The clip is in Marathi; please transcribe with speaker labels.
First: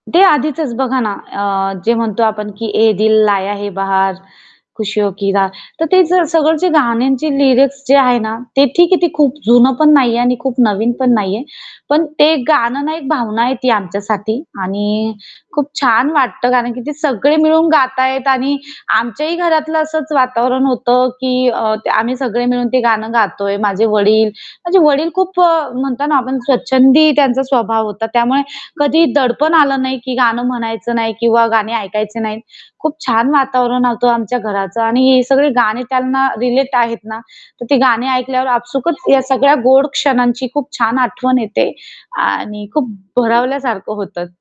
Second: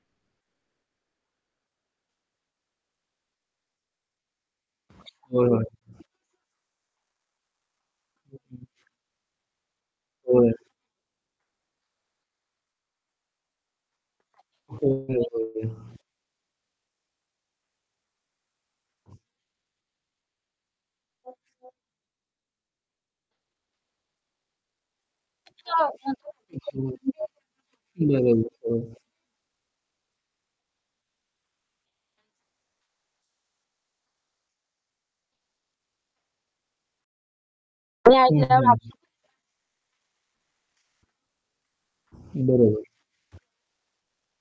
Speaker 1: ते आधीचच बघा ना अ, जे म्हणतो आपण की ये दिल लाया है बाहर खुशी हो की रा
Speaker 2: होय, होय.
Speaker 1: तर ते सगळं जे गाण्यांची लिरिक्स जे आहे ना ते
Speaker 2: [unintelligible]
Speaker 1: ठीक आहे, ती खूप जुनं पण नाहीये आणि
Speaker 2: होय.
Speaker 1: खूप नवीन पण नाहीये. पण ते गाणं ना एक भावना आहे ती आमच्यासाठी आणि खूप
Speaker 2: [unintelligible]
Speaker 1: छान वाटतं कारण की ते सगळे मिळून गातायत आणि आमच्याही घरातलं असंच वातावरण होतं की अ, त आम्ही सगळे मिळून ते गाणं गातोय, माझे वडील. माझे वडील खूप अ, म्हणतो ना, आपण स्वच्छंदी त्यांचा स्वभाव होता. त्यामुळे
Speaker 2: बरोबर, हं.
Speaker 1: कधी दडपण आलं नाही की गाणं म्हणायचं नाही किंवा गाणे ऐकायचे नाहीत. खूप छान वातावरण होतं आमच्या घराचं आणि ही सगळी गाणी त्यांना रिलेट आहेत ना, तर ते गाणे
Speaker 2: हं,
Speaker 1: ऐकल्यावर
Speaker 2: हं, हं.
Speaker 1: आपसूकच या सगळ्या गोड क्षणांची खूप छान आठवण येते. आणि
Speaker 2: बरोबर.
Speaker 1: खूप भरावल्यासारखं होतं.